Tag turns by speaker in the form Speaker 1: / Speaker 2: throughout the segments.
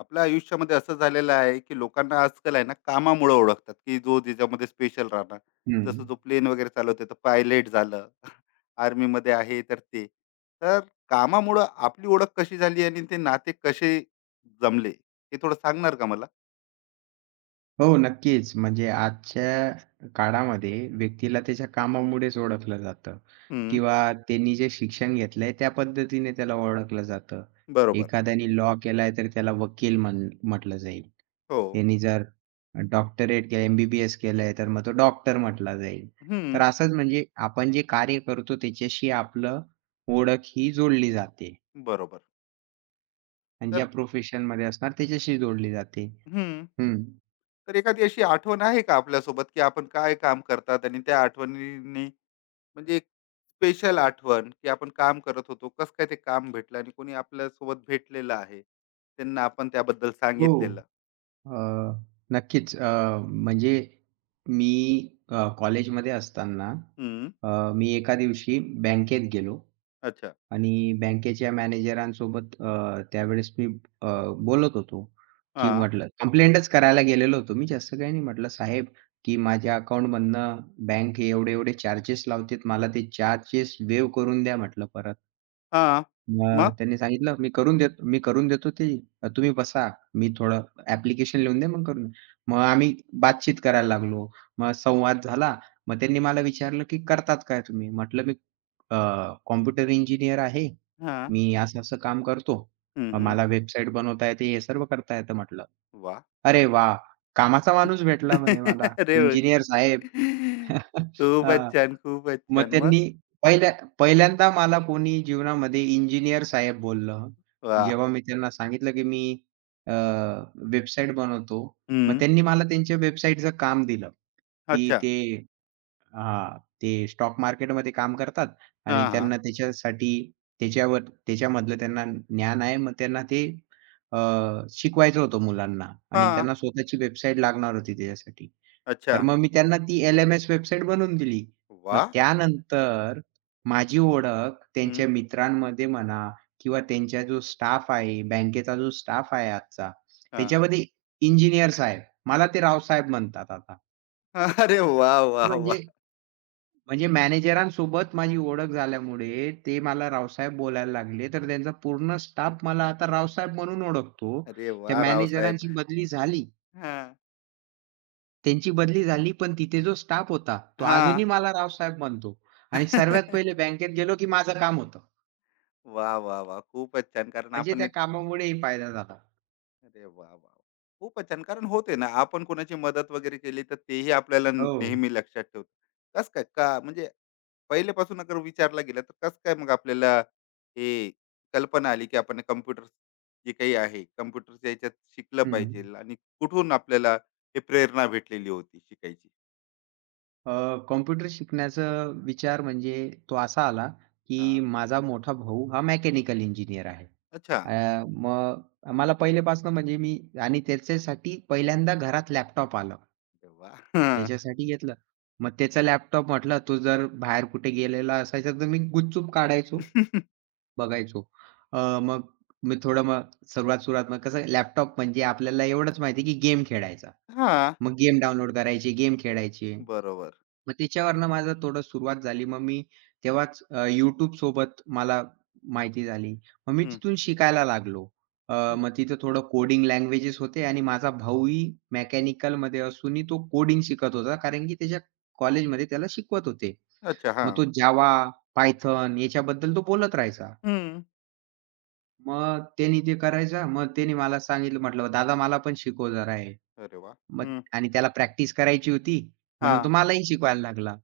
Speaker 1: आपल्या आयुष्यामध्ये असं झालेलं आहे की लोकांना आजकाल आहे ना, कामामुळे ओळखतात, की जो ज्याच्यामध्ये स्पेशल राहणार.
Speaker 2: हं.
Speaker 1: जसं जो प्लेन वगैरे चालवते तर पायलट झालं. Army मध्ये आहे तर ते तर कामामुळं आपली ओळख कशी झाली आणि ते नाते कसे जमले, हे थोडं सांगणार का मला?
Speaker 2: हो, नक्कीच. म्हणजे आजच्या काळामध्ये व्यक्तीला त्याच्या कामामुळेच ओळखलं जातं
Speaker 1: हम्म.
Speaker 2: किंवा त्यांनी जे शिक्षण घेतलंय त्या पद्धतीने त्याला ओळखलं जातं.
Speaker 1: बरोबर.
Speaker 2: एखाद्याने लॉ केलाय तर त्याला वकील म्हटलं जाईल.
Speaker 1: हो.
Speaker 2: त्यांनी जर डॉक्टरेट केलं, एम बी केलंय तर मग तो डॉक्टर म्हटला जाईल.
Speaker 1: हम्म.
Speaker 2: तर असंच म्हणजे आपण जे कार्य करतो त्याच्याशी आपलं ओळख ही जोडली जाते
Speaker 1: बरोबर.
Speaker 2: आणि
Speaker 1: तर.
Speaker 2: ज्या प्रोफेशनमध्ये असणार त्याच्याशी जोडली जाते.
Speaker 1: हम्म.
Speaker 2: हं.
Speaker 1: तर एखादी अशी आठवण आहे का आपल्यासोबत, की आपण काय काम करतात आणि त्या आठवणीने, म्हणजे स्पेशल आठवण, की आपण काम करत होतो, कसं काय ते काम भेटलं आणि कोणी आपल्या सोबत भेटलेलं आहे, त्यांना आपण त्याबद्दल
Speaker 2: हो.
Speaker 1: सांगितलेलं?
Speaker 2: अ, नक्कीच. म्हणजे मी कॉलेजमध्ये असताना
Speaker 1: हम्म.
Speaker 2: अ, मी एका दिवशी बँकेत गेलो
Speaker 1: अच्छा.
Speaker 2: आणि बँकेच्या मॅनेजरांसोबत त्यावेळेस मी अ, बोलत होतो, की
Speaker 1: हा.
Speaker 2: म्हटलं कंप्लेंटच करायला गेलेलो होतो मी, जास्त काही नाही. म्हटलं, "साहेब, की माझ्या अकाउंटमधनं बँक एवढे-एवढे चार्जेस लावते. मला ते चार्जेस वेव्ह करून द्या," म्हटलं परत.
Speaker 1: हा.
Speaker 2: मग
Speaker 1: मग.
Speaker 2: त्यांनी सांगितलं, "मी करून देतो ती. तुम्ही बसा. मी थोडं ॲप्लिकेशन लिहून दे मग करून." मग आम्ही बातचीत करायला लागलो. मग संवाद झाला. मग त्यांनी मला विचारलं, की "करतात काय तुम्ही?" म्हटलं, "मी अ, कॉम्प्युटर इंजिनिअर आहे.
Speaker 1: हा.
Speaker 2: मी असं-असं काम करतो.
Speaker 1: हम्म. हम्म.
Speaker 2: मला वेबसाईट बनवता येते, हे सर्व करता येतं." म्हटलं.
Speaker 1: वा.
Speaker 2: "अरे वाह! कामाचा माणूस भेटला" म्हणे मला.
Speaker 1: अरे वा.
Speaker 2: इंजिनिअर साहेब.
Speaker 1: खूपच
Speaker 2: अ
Speaker 1: छान, खूपच
Speaker 2: मग
Speaker 1: छान. मग
Speaker 2: त्यांनी पहिल्या पहिल्यांदा मला कोणी जीवनामध्ये इंजिनिअर साहेब बोललं.
Speaker 1: वा.
Speaker 2: जेव्हा मी त्यांना सांगितलं, की मी अ, वेबसाईट बनवतो. मग
Speaker 1: हम्म.
Speaker 2: त्यांनी मला त्यांच्या वेबसाईटचं काम दिलं, की
Speaker 1: अच्छा.
Speaker 2: ते हां, ते स्टॉक मार्केटमध्ये काम करतात
Speaker 1: हा.
Speaker 2: आणि हं.
Speaker 1: हा.
Speaker 2: त्यांना त्याच्यासाठी त्याच्यावर त्याच्यामधलं त्यांना ज्ञान आहे. मग त्यांना ते अ, शिकवायचं होतं मुलांना
Speaker 1: हा.
Speaker 2: आणि त्यांना स्वतःची वेबसाईट लागणार होती त्याच्यासाठी.
Speaker 1: अच्छा.
Speaker 2: तर मग मी त्यांना ती एल-एम-एस वेबसाईट बनवून दिली.
Speaker 1: वा.
Speaker 2: मग त्यानंतर माझी ओळख
Speaker 1: हम्म.
Speaker 2: त्यांच्या मित्रांमध्ये म्हणा किंवा त्यांचा जो स्टाफ आहे, बँकेचा जो स्टाफ आहे आजचा,
Speaker 1: हा.
Speaker 2: त्याच्यामध्ये इंजिनिअर्स आहेत. मला ते रावसाहेब म्हणतात आता.
Speaker 1: अरे वा, वा,
Speaker 2: ते
Speaker 1: वा.
Speaker 2: म्हणजे म्हणजे मॅनेजरांसोबत माझी ओळख झाल्यामुळे ते मला रावसाहेब बोलायला लागले, तर त्यांचा पूर्ण स्टाफ मला आता रावसाहेब म्हणून ओळखतो.
Speaker 1: अरे
Speaker 2: त्या
Speaker 1: वा, रावसाहेब.
Speaker 2: मॅनेजरांची बदली झाली,
Speaker 1: हा.
Speaker 2: त्यांची बदली झाली, पण तिथे जो स्टाफ होता, तो
Speaker 1: हा.
Speaker 2: अजूनही मला रावसाहेब म्हणतो आणि सर्वात पहिले बँकेत गेलो, की माझं काम होतं.
Speaker 1: वा, वा, वा. खूपच छान. कारण
Speaker 2: म्हणजे
Speaker 1: आपण
Speaker 2: त्या
Speaker 1: एक.
Speaker 2: कामामुळेही फायदा झाला.
Speaker 1: अरे वाह, वाह, वाह! खूपच छान. कारण होते ना, आपण कोणाची मदत वगैरे केली, तर तेही आपल्याला
Speaker 2: हो.
Speaker 1: नेहमी लक्षात ठेवतं. कसं काय? का म्हणजे पहिल्यापासून अगर विचारला गेला, तर कसं काय मग आपल्याला हे कल्पना आली, की आपण कॉम्प्युटर, जे काही आहे, कॉम्प्युटरच्या ह्याच्यात शिकलं पाहिजे,
Speaker 2: हं.
Speaker 1: आणि कुठून आपल्याला हे प्रेरणा भेटलेली होती शिकायची?
Speaker 2: अ, कॉम्प्युटर शिकण्याचा विचार म्हणजे तो असा आला, की
Speaker 1: हां.
Speaker 2: माझा मोठा भाऊ हा मेकॅनिकल इंजिनियर आहे.
Speaker 1: अच्छा.
Speaker 2: मग मला पहिल्यापासून म्हणजे मी आणि त्याच्यासाठी पहिल्यांदा घरात लॅपटॉप आलं.
Speaker 1: अरे वाह! हं.
Speaker 2: त्याच्यासाठी घेतलं. मग त्याचा लॅपटॉप म्हटलं तो जर बाहेर कुठे गेलेला असायचा तर मी गुपचूप
Speaker 1: हां.
Speaker 2: काढायचो, बघायचो. मग मी थोडं मग सुरुवात-सुरुवात मग कसं लॅपटॉप म्हणजे आपल्याला एवढंच माहिती की गेम खेळायचा. मग गेम डाउनलोड करायचे, गेम खेळायचे.
Speaker 1: बरोबर.
Speaker 2: मग त्याच्यावरनं माझं थोडं सुरुवात झाली. मग मी तेव्हाच YouTube सोबत मला माहिती झाली. मग मी
Speaker 1: हं.
Speaker 2: तिथून शिकायला लागलो. मग तिथं थोडं कोडिंग लँग्वेजेस होते आणि माझा भाऊही मेकॅनिकलमध्ये असूनही तो कोडिंग शिकत होता. कारण की त्याच्या कॉलेजमध्ये त्याला शिकवत होते.
Speaker 1: अच्छा.
Speaker 2: मग
Speaker 1: हां.
Speaker 2: तो Java, Python याच्याबद्दल तो बोलत राहायचा.
Speaker 1: हं.
Speaker 2: मग त्यानी ते करायचा. मग त्यानी मला सांगितलं म्हटलं, "दादा मला पण शिकव जरा
Speaker 1: अरे वाह!
Speaker 2: मग आणि त्याला प्रॅक्टिस करायची होती, म्हणून तो
Speaker 1: हां.
Speaker 2: मलाही शिकवायला लागला.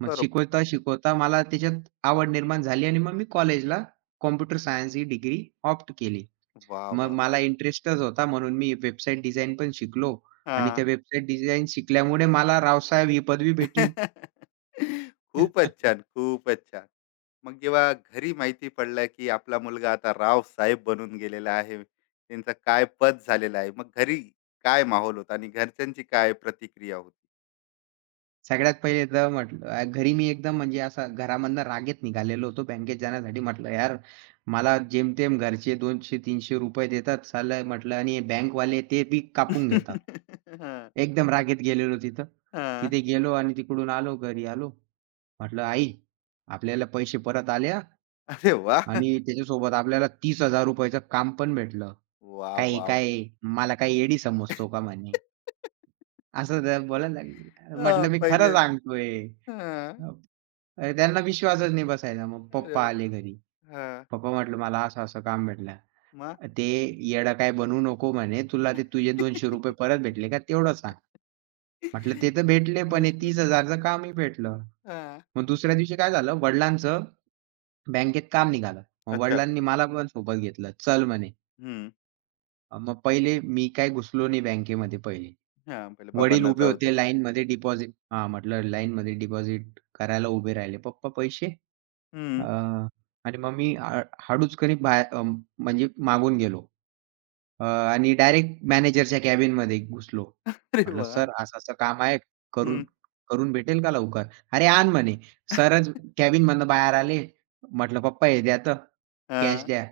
Speaker 2: मग
Speaker 1: बरोबर.
Speaker 2: शिकवता, शिकवता मला त्याच्यात आवड निर्माण झाली आणि मग मी कॉलेजला कॉम्प्युटर सायन्स ही डिग्री ऑप्ट केली.
Speaker 1: वाह!
Speaker 2: मग
Speaker 1: वाह!
Speaker 2: मला इंटरेस्टच होता म्हणून मी वेबसाईट डिझाइन पण शिकलो आणि
Speaker 1: हां.
Speaker 2: त्या वेबसाईट डिझाइन शिकल्यामुळे मला रावसाहेब ही पदवी भेटली.
Speaker 1: खूपच छान, खूपच छान. मग जेव्हा घरी माहिती पडलं, की आपला मुलगा आता रावसाहेब बनून गेलेला आहे, त्यांचा काय पद झालेला आहे, मग घरी काय माहोल होता आणि घरच्यांची काय प्रतिक्रिया होती?
Speaker 2: सगळ्यात पहिले तर म्हटलं घरी मी एकदम म्हणजे असा घरामधनं रागेत निघालेलो होतो बँकेत जाण्यासाठी. म्हटलं, "यार, मला जेमतेम घरचे ₹200-300 देतात साला," म्हटलं "आणि बँकवाले ते बी कापून घेतात."
Speaker 1: हां,
Speaker 2: एकदम रागेत गेलेलो तिथं.
Speaker 1: हां.
Speaker 2: तिथे गेलो आणि तिकडून आलो, घरी आलो. म्हटलं, "आई, आपल्याला पैसे परत आले हां
Speaker 1: अरे वाह!
Speaker 2: आणि त्याच्यासोबत आपल्याला ₹30,000 चं काम पण भेटलं."
Speaker 1: वाह!
Speaker 2: "काय,
Speaker 1: वाह! वाह!
Speaker 2: काय मला काय येडी समजतो का?" म्हणे. असं जरा बोलायला लागली.
Speaker 1: हां.
Speaker 2: म्हटलं, "मी खरं
Speaker 1: पहिले.
Speaker 2: सांगतोय."
Speaker 1: हां.
Speaker 2: हो. त्यांना विश्वासच नाही बसायचा. मग
Speaker 1: अरे.
Speaker 2: पप्पा आले घरी.
Speaker 1: हां.
Speaker 2: पप्पा म्हटलं, "मला असं-असं काम भेटलं."
Speaker 1: मग?
Speaker 2: "ते येडा काय बनवू नको," म्हणे, "तुला ते तुझे ₹200 परत भेटले का तेवढं सांग." म्हटलं, "ते तर भेटले, पण हे
Speaker 1: विश्व.
Speaker 2: 30,000 चं कामही भेटलं."
Speaker 1: हां.
Speaker 2: मग दुसऱ्या दिवशी काय झालं, वडिलांचं बँकेत काम निघालं. मग
Speaker 1: अच्छा.
Speaker 2: वडिलांनी मला पण सोबत घेतलं. "चल," म्हणे.
Speaker 1: हं.
Speaker 2: मग पहिले मी काय घुसलो नाही बँकेमध्ये पहिले.
Speaker 1: हां, पहिले
Speaker 2: वडील
Speaker 1: बाबांना
Speaker 2: उभे
Speaker 1: जाऊ द्या.
Speaker 2: होते लाईनमध्ये डिपॉझिट हां, म्हटलं लाईनमध्ये डिपॉझिट करायला उभे राहिले. पप्पा पैसे अ,
Speaker 1: हं.
Speaker 2: आणि मग मी हळूच कणी बाहेर म्हणजे मागून गेलो. अ, आणि डायरेक्ट मॅनेजरच्या कॅबिनमध्ये घुसलो.
Speaker 1: अरे
Speaker 2: म्हटलं,
Speaker 1: वाह!
Speaker 2: "सर असं-असं काम आहे, करून
Speaker 1: हं.
Speaker 2: करून भेटेल का लवकर?" "अरे आण" म्हणे. सरच कॅबिनमधनं बाहेर आले. म्हटलं, "पप्पा हे द्या तर, कॅश
Speaker 1: हां.
Speaker 2: द्या."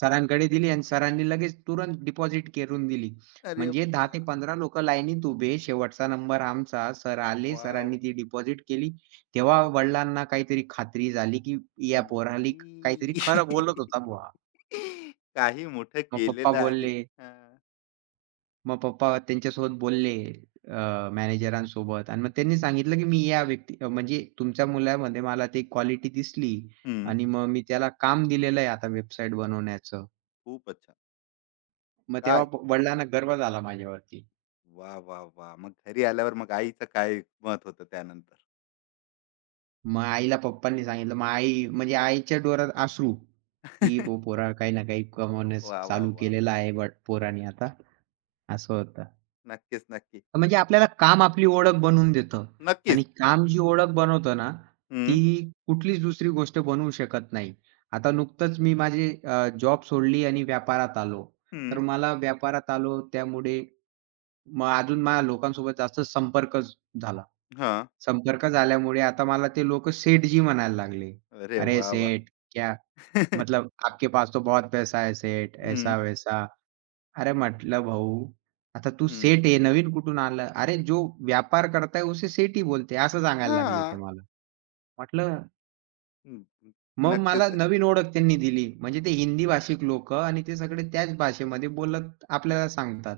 Speaker 2: सरांकडे दिली आणि सरांनी लगेच तुरंत डिपॉझिट करून दिली.
Speaker 1: अरे
Speaker 2: म्हणजे 10
Speaker 1: वाह!
Speaker 2: ते 15 लोकं लाईनीत उभे. शेवटचा नंबर आमचा. सर आले.
Speaker 1: वाह,
Speaker 2: सरांनी
Speaker 1: वाह!
Speaker 2: ती डिपॉझिट केली. तेव्हा वडिलांना काहीतरी खात्री झाली, की या पोराला काहीतरी खरं बोलत
Speaker 1: नाही.
Speaker 2: होता बुवा.
Speaker 1: काही मोठं
Speaker 2: मग पप्पा
Speaker 1: केलेलं आहे.
Speaker 2: बोलले
Speaker 1: हां.
Speaker 2: मग पप्पा त्यांच्यासोबत बोलले मॅनेजरांसोबत आणि मग त्यांनी सांगितलं, की मी या व्यक्ती म्हणजे तुमच्या मुलामध्ये मला ती क्वालिटी दिसली
Speaker 1: हं.
Speaker 2: आणि मग मी त्याला काम दिलेलं आहे आता वेबसाईट बनवण्याचं.
Speaker 1: खूपच छान.
Speaker 2: मग तेव्हा
Speaker 1: काय.
Speaker 2: वडिलांना गर्व झाला माझ्यावरती.
Speaker 1: वा, वा, वाह! मग घरी आल्यावर मग आईचं काय मत होतं त्यानंतर?
Speaker 2: मग आईला पप्पांनी सांगितलं. मग आई म्हणजे आईच्या डोळ्यात अश्रू, की "भो पोरा काही ना काही कमवण्यास
Speaker 1: वा, वा,
Speaker 2: चालू
Speaker 1: वा.
Speaker 2: केलेलं आहे बट पोराने आता." असं होतं.
Speaker 1: नक्कीच, नक्की.
Speaker 2: म्हणजे आपल्याला काम आपली ओळख बनवून देतं आणि
Speaker 1: नक्कीच.
Speaker 2: काम जी ओळख बनवतं ना, ती
Speaker 1: हं,
Speaker 2: कुठलीच दुसरी गोष्ट बनवू शकत नाही. आता नुकतंच मी माझी जॉब सोडली आणि व्यापारात आलो. तर
Speaker 1: हं.
Speaker 2: मला व्यापारात आलो त्यामुळे मग अजून माझ्या लोकांसोबत जास्त संपर्क झाला.
Speaker 1: हां.
Speaker 2: संपर्क झाल्यामुळे आता मला ते लोकं सेठजी म्हणायला लागले.
Speaker 1: अरे
Speaker 2: "अरे
Speaker 1: वा, वा.
Speaker 2: सेठ, क्या मतलब आपके पास तो बहुत पैसा है सेठ,
Speaker 1: हं,
Speaker 2: ऐसा-वैसा." अरे म्हटलं भाऊ, आता तू
Speaker 1: हं.
Speaker 2: सेठ आहे, नवीन कुठून आला? अरे जो व्यापार करता है उसे सेठ ही बोलते हैं, असं सांगायला लागले ते
Speaker 1: हां.
Speaker 2: मला. म्हटलं
Speaker 1: हं, हं.
Speaker 2: मग
Speaker 1: नक्कीच
Speaker 2: मला
Speaker 1: नाही.
Speaker 2: नवीन ओळख त्यांनी दिली. म्हणजे ते हिंदी भाषिक लोक, आणि ते सगळे त्याच भाषेमध्ये बोलत आपल्याला सांगतात,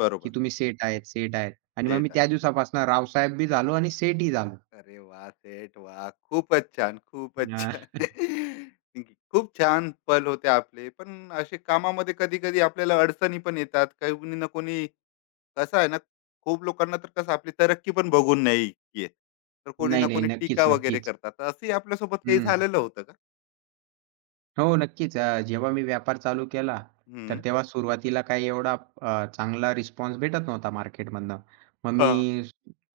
Speaker 1: बरोबर.
Speaker 2: की तुम्ही सेठ आहेत, सेठ आहेत. आणि मग मी
Speaker 1: सेट आहे.
Speaker 2: त्या दिवसापासून रावसाहेब बी झालो आणि सेठ झालो.
Speaker 1: अरे वाह! सेट, वाह! खूपच छान, खूपच
Speaker 2: अ,
Speaker 1: छान. खूप छान पल होते आपले. पण असे कामामध्ये कधी-कधी आपल्याला अडचणी पण येतात. काही कोणी ना कोणी, कसं आहे ना, खूप लोकांना तर कसं आपली तरक्की पण बघून नाही येत. तर कोणी ना
Speaker 2: नाही.
Speaker 1: कोणी टीका
Speaker 2: नक्कीच,
Speaker 1: वगैरे
Speaker 2: नक्कीच.
Speaker 1: करतात. तर असंही आपल्यासोबत काही
Speaker 2: हं.
Speaker 1: झालेलं होतं का?
Speaker 2: हो, नक्कीच. जेव्हा मी व्यापार चालू केला, तर
Speaker 1: हं.
Speaker 2: तेव्हा सुरुवातीला काही एवढा चांगला रिस्पॉन्स भेटत नव्हता मार्केटमधनं. मग मी
Speaker 1: हां.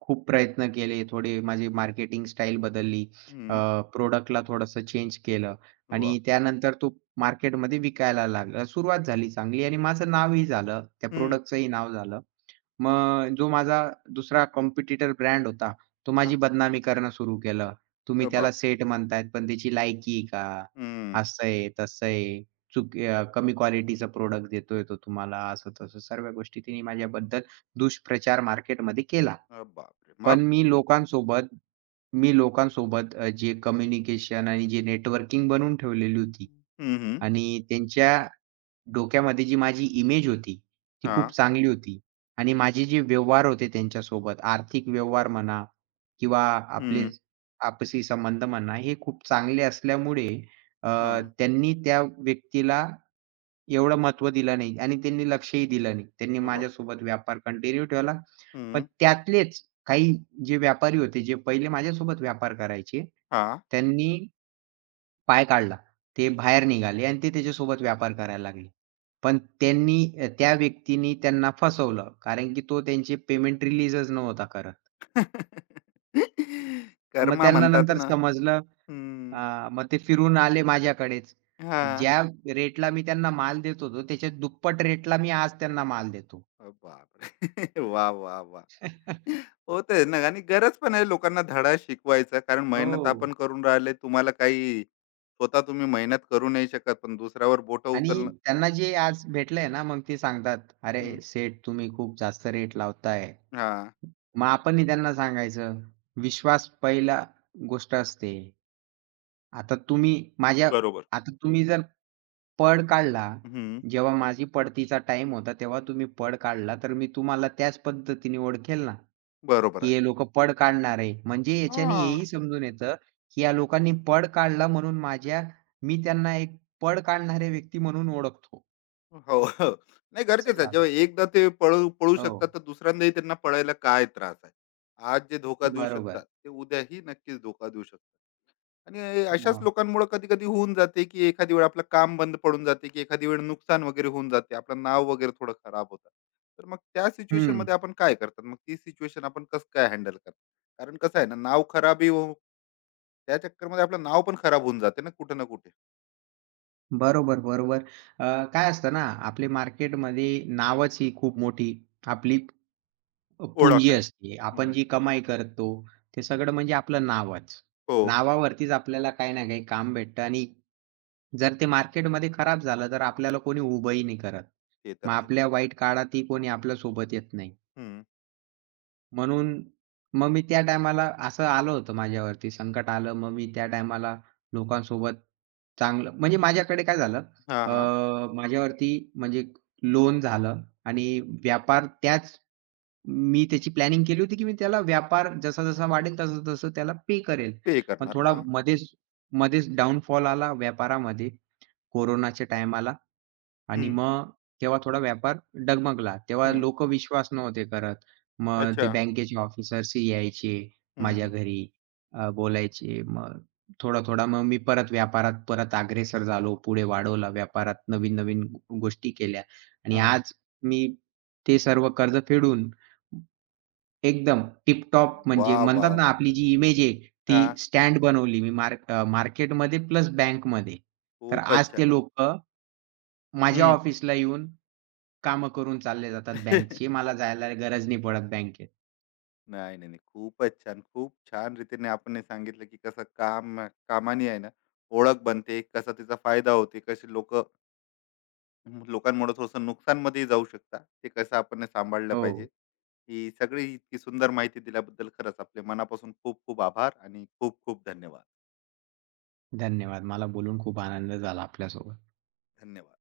Speaker 2: खूप प्रयत्न केले, थोडे माझी मार्केटिंग स्टाईल बदलली,
Speaker 1: हं.
Speaker 2: प्रॉडक्टला थोडंसं चेंज केलं
Speaker 1: वाह!
Speaker 2: आणि त्यानंतर तो मार्केटमध्ये विकायला लागला. सुरुवात झाली चांगली आणि माझं नावही झालं, त्या
Speaker 1: हं.
Speaker 2: प्रॉडक्टचंही नाव झालं. मग जो माझा दुसरा कॉम्पिटिटर ब्रँड होता, तो माझी
Speaker 1: हां.
Speaker 2: बदनामी करणं सुरू केलं. तुम्ही
Speaker 1: अ,
Speaker 2: त्याला
Speaker 1: बाप!
Speaker 2: सेट म्हणतायत, पण त्याची लायकी आहे का?
Speaker 1: हं.
Speaker 2: असं आहे, तसं आहे. कमी क्वालिटीचं प्रॉडक्ट देतोय तो तुम्हाला, असं-तसं सर्व गोष्टी तिने माझ्याबद्दल दुष्प्रचार मार्केटमध्ये केला.
Speaker 1: अ, बापरे!
Speaker 2: पण
Speaker 1: मग?
Speaker 2: मी लोकांसोबत मी लोकांसोबत जे कम्युनिकेशन आणि जे नेटवर्किंग बनवून ठेवलेली होती
Speaker 1: हं, हं.
Speaker 2: आणि त्यांच्या डोक्यामध्ये जी माझी इमेज होती, ती खूप
Speaker 1: हां.
Speaker 2: चांगली होती आणि माझे जे व्यवहार होते त्यांच्यासोबत, आर्थिक व्यवहार म्हणा किंवा आपले आपसी संबंध म्हणा, हे खूप चांगले असल्यामुळे अ,
Speaker 1: हां.
Speaker 2: त्यांनी त्या व्यक्तीला एवढं महत्त्व दिलं नाही आणि त्यांनी लक्षही दिलं नाही. त्यांनी
Speaker 1: वाह!
Speaker 2: माझ्यासोबत व्यापार कंटिन्यू ठेवला. पण
Speaker 1: हं.
Speaker 2: त्यातलेच काही जे व्यापारी होते, जे पहिले माझ्यासोबत व्यापार करायचे,
Speaker 1: हां.
Speaker 2: त्यांनी पाय काढला. ते बाहेर निघाले आणि ते त्याच्यासोबत व्यापार करायला लागले. पण त्यांनी त्या व्यक्तीनी त्यांना फसवलं. कारण की तो त्यांचे पेमेंट रिलीजच नव्हता करत. मग
Speaker 1: कर्मा
Speaker 2: त्यांना
Speaker 1: म्हणतात
Speaker 2: नंतर
Speaker 1: ना.
Speaker 2: समजलं
Speaker 1: हं.
Speaker 2: मग ते फिरून आले माझ्याकडेच.
Speaker 1: हां.
Speaker 2: ज्या रेटला मी त्यांना माल देत होतो, त्याच्या दुप्पट रेटला मी आज त्यांना माल देतो.
Speaker 1: अ, बापरे! वा, वाह! वाह! होतंय ना आणि गरज पण आहे लोकांना धडा शिकवायचा. कारण मेहनत आपण
Speaker 2: हो.
Speaker 1: करून राहिले. तुम्हाला काही स्वतः तुम्ही मेहनत करू नाही शकत. पण दुसऱ्यावर बोटं
Speaker 2: आणि
Speaker 1: उचलणं.
Speaker 2: त्यांना जे आज भेटलंय ना, मग ते सांगतात, "अरे
Speaker 1: हं.
Speaker 2: सेठ तुम्ही खूप जास्त रेट लावताय."
Speaker 1: हां.
Speaker 2: मग आपणही त्यांना सांगायचं, विश्वास पहिला गोष्ट असते. आता तुम्ही माझ्या
Speaker 1: बरोबर.
Speaker 2: आता तुम्ही जर पळ काढला,
Speaker 1: हं.
Speaker 2: जेव्हा माझी पळतीचा टाइम होता, तेव्हा तुम्ही पळ काढला, तर मी तुम्हाला त्याच पद्धतीने ओळखेल ना,
Speaker 1: बरोबर
Speaker 2: की
Speaker 1: आहे.
Speaker 2: हे लोकं पळ काढणार आहे. म्हणजे याच्याने
Speaker 1: हां.
Speaker 2: हेही समजून येतं, की या लोकांनी पळ काढला म्हणून मी त्यांना एक पळ काढणारे व्यक्ती म्हणून ओळखतो.
Speaker 1: हो, हो. नाही,
Speaker 2: असं
Speaker 1: गरजेचं आहे.
Speaker 2: झालं.
Speaker 1: जेव्हा एकदा ते पळू पळू
Speaker 2: हो,
Speaker 1: शकतात, तर दुसऱ्यांदाही त्यांना पळायला काय त्रास आहे. आज जे धोका देऊ शकतात,
Speaker 2: बरोबर.
Speaker 1: ते उद्याही नक्कीच धोका देऊ शकतात. आणि अशाच
Speaker 2: मग
Speaker 1: लोकांमुळे कधी-कधी होऊन जाते, की एखादी वेळ आपलं काम बंद पडून जाते, की एखादी वेळ नुकसान वगैरे होऊन जाते. आपलं नाव वगैरे थोडं खराब होतं. तर मग त्या
Speaker 2: हं.
Speaker 1: सिच्युएशनमध्ये आपण काय करतात? मग ती सिच्युएशन आपण कसं काय हँडल करतात? कारण कसं आहे ना, नाव खराबही हो त्या चक्करमध्ये आपलं नाव पण खराब होऊन जाते ना, कुठे ना कुठे.
Speaker 2: बरोबर. काय असतं ना, आपली मार्केटमध्ये नावच ही खूप मोठी आपली
Speaker 1: ओळख
Speaker 2: पुंजी
Speaker 1: आहे.
Speaker 2: असते. आपण
Speaker 1: हं.
Speaker 2: जी कमाई करतो, ते सगळं म्हणजे आपलं नावच.
Speaker 1: हो.
Speaker 2: नावावरतीच आपल्याला काही ना काही काम भेटतं आणि जर ते मार्केटमध्ये खराब झालं, तर आपल्याला कोणी उभंही नाही करत.
Speaker 1: ते तर
Speaker 2: मग
Speaker 1: आहेच.
Speaker 2: आपल्या वाईट काळातही कोणी आपल्या सोबत येत नाही.
Speaker 1: हं.
Speaker 2: म्हणून मग मी त्या टायमाला असं आलं होतं माझ्यावरती संकट आलं. मग मी त्या टायमाला लोकांसोबत चांगलं म्हणजे माझ्याकडे काय झालं
Speaker 1: हां,
Speaker 2: अ,
Speaker 1: हां.
Speaker 2: माझ्यावरती म्हणजे लोन झालं आणि व्यापार त्याच मी त्याची प्लॅनिंग केली होती, की मी त्याला व्यापार जसा-जसा वाढेल तसं-तसं त्याला पे करेल.
Speaker 1: पे
Speaker 2: पण
Speaker 1: करणार.
Speaker 2: थोडा
Speaker 1: हां.
Speaker 2: मध्येच मध्येच डाउनफॉल आला व्यापारामध्ये कोरोनाच्या टायमाला. आणि
Speaker 1: हं,
Speaker 2: मग तेव्हा थोडा व्यापार डगमगला. तेव्हा
Speaker 1: हं.
Speaker 2: लोक विश्वास नव्हते करत. मग ते
Speaker 1: अच्छा.
Speaker 2: बँकेचे ऑफिसर्स यायचे
Speaker 1: हं,
Speaker 2: माझ्या
Speaker 1: हं.
Speaker 2: घरी बोलायचे. मग थोडा-थोडा मग मी परत व्यापारात परत अग्रेसर झालो. पुढे वाढवला व्यापारात नवीन-नवीन गोष्टी केल्या आणि
Speaker 1: हां.
Speaker 2: आज मी ते सर्व कर्ज फेडून एकदम टिप म्हणजे
Speaker 1: वाह!
Speaker 2: म्हणतात
Speaker 1: वाह!
Speaker 2: ना
Speaker 1: वाह!
Speaker 2: आपली जी इमेज आहे ती
Speaker 1: हां.
Speaker 2: स्टँड बनवली मी मार्केटमध्ये प्लस बँकमध्ये. तर
Speaker 1: खूपच
Speaker 2: आज
Speaker 1: छान.
Speaker 2: ते लोकं माझ्या
Speaker 1: हं.
Speaker 2: ऑफिसला येऊन कामं करून चालले जातात बँकची. मला जायला गरज नाही पडत बँकेत.
Speaker 1: नाही, नाही, नाही. खूपच छान. खूप छान रीतीने आपण हे सांगितलं, की कसं कामाने आहे ना, ओळख बनते, कसा तिचा फायदा होते, कशी लोकांमुळे थोडंसं नुकसानमध्येही जाऊ शकतात, ते कसं आपण हे सांभाळलं
Speaker 2: हो,
Speaker 1: पाहिजे. ही सगळी इतकी सुंदर माहिती दिल्याबद्दल खरंच आपले मनापासून खूप खूप आभार आणि खूप खूप धन्यवाद.
Speaker 2: धन्यवाद. मला बोलून खूप आनंद झाला आपल्यासोबत.
Speaker 1: धन्यवाद.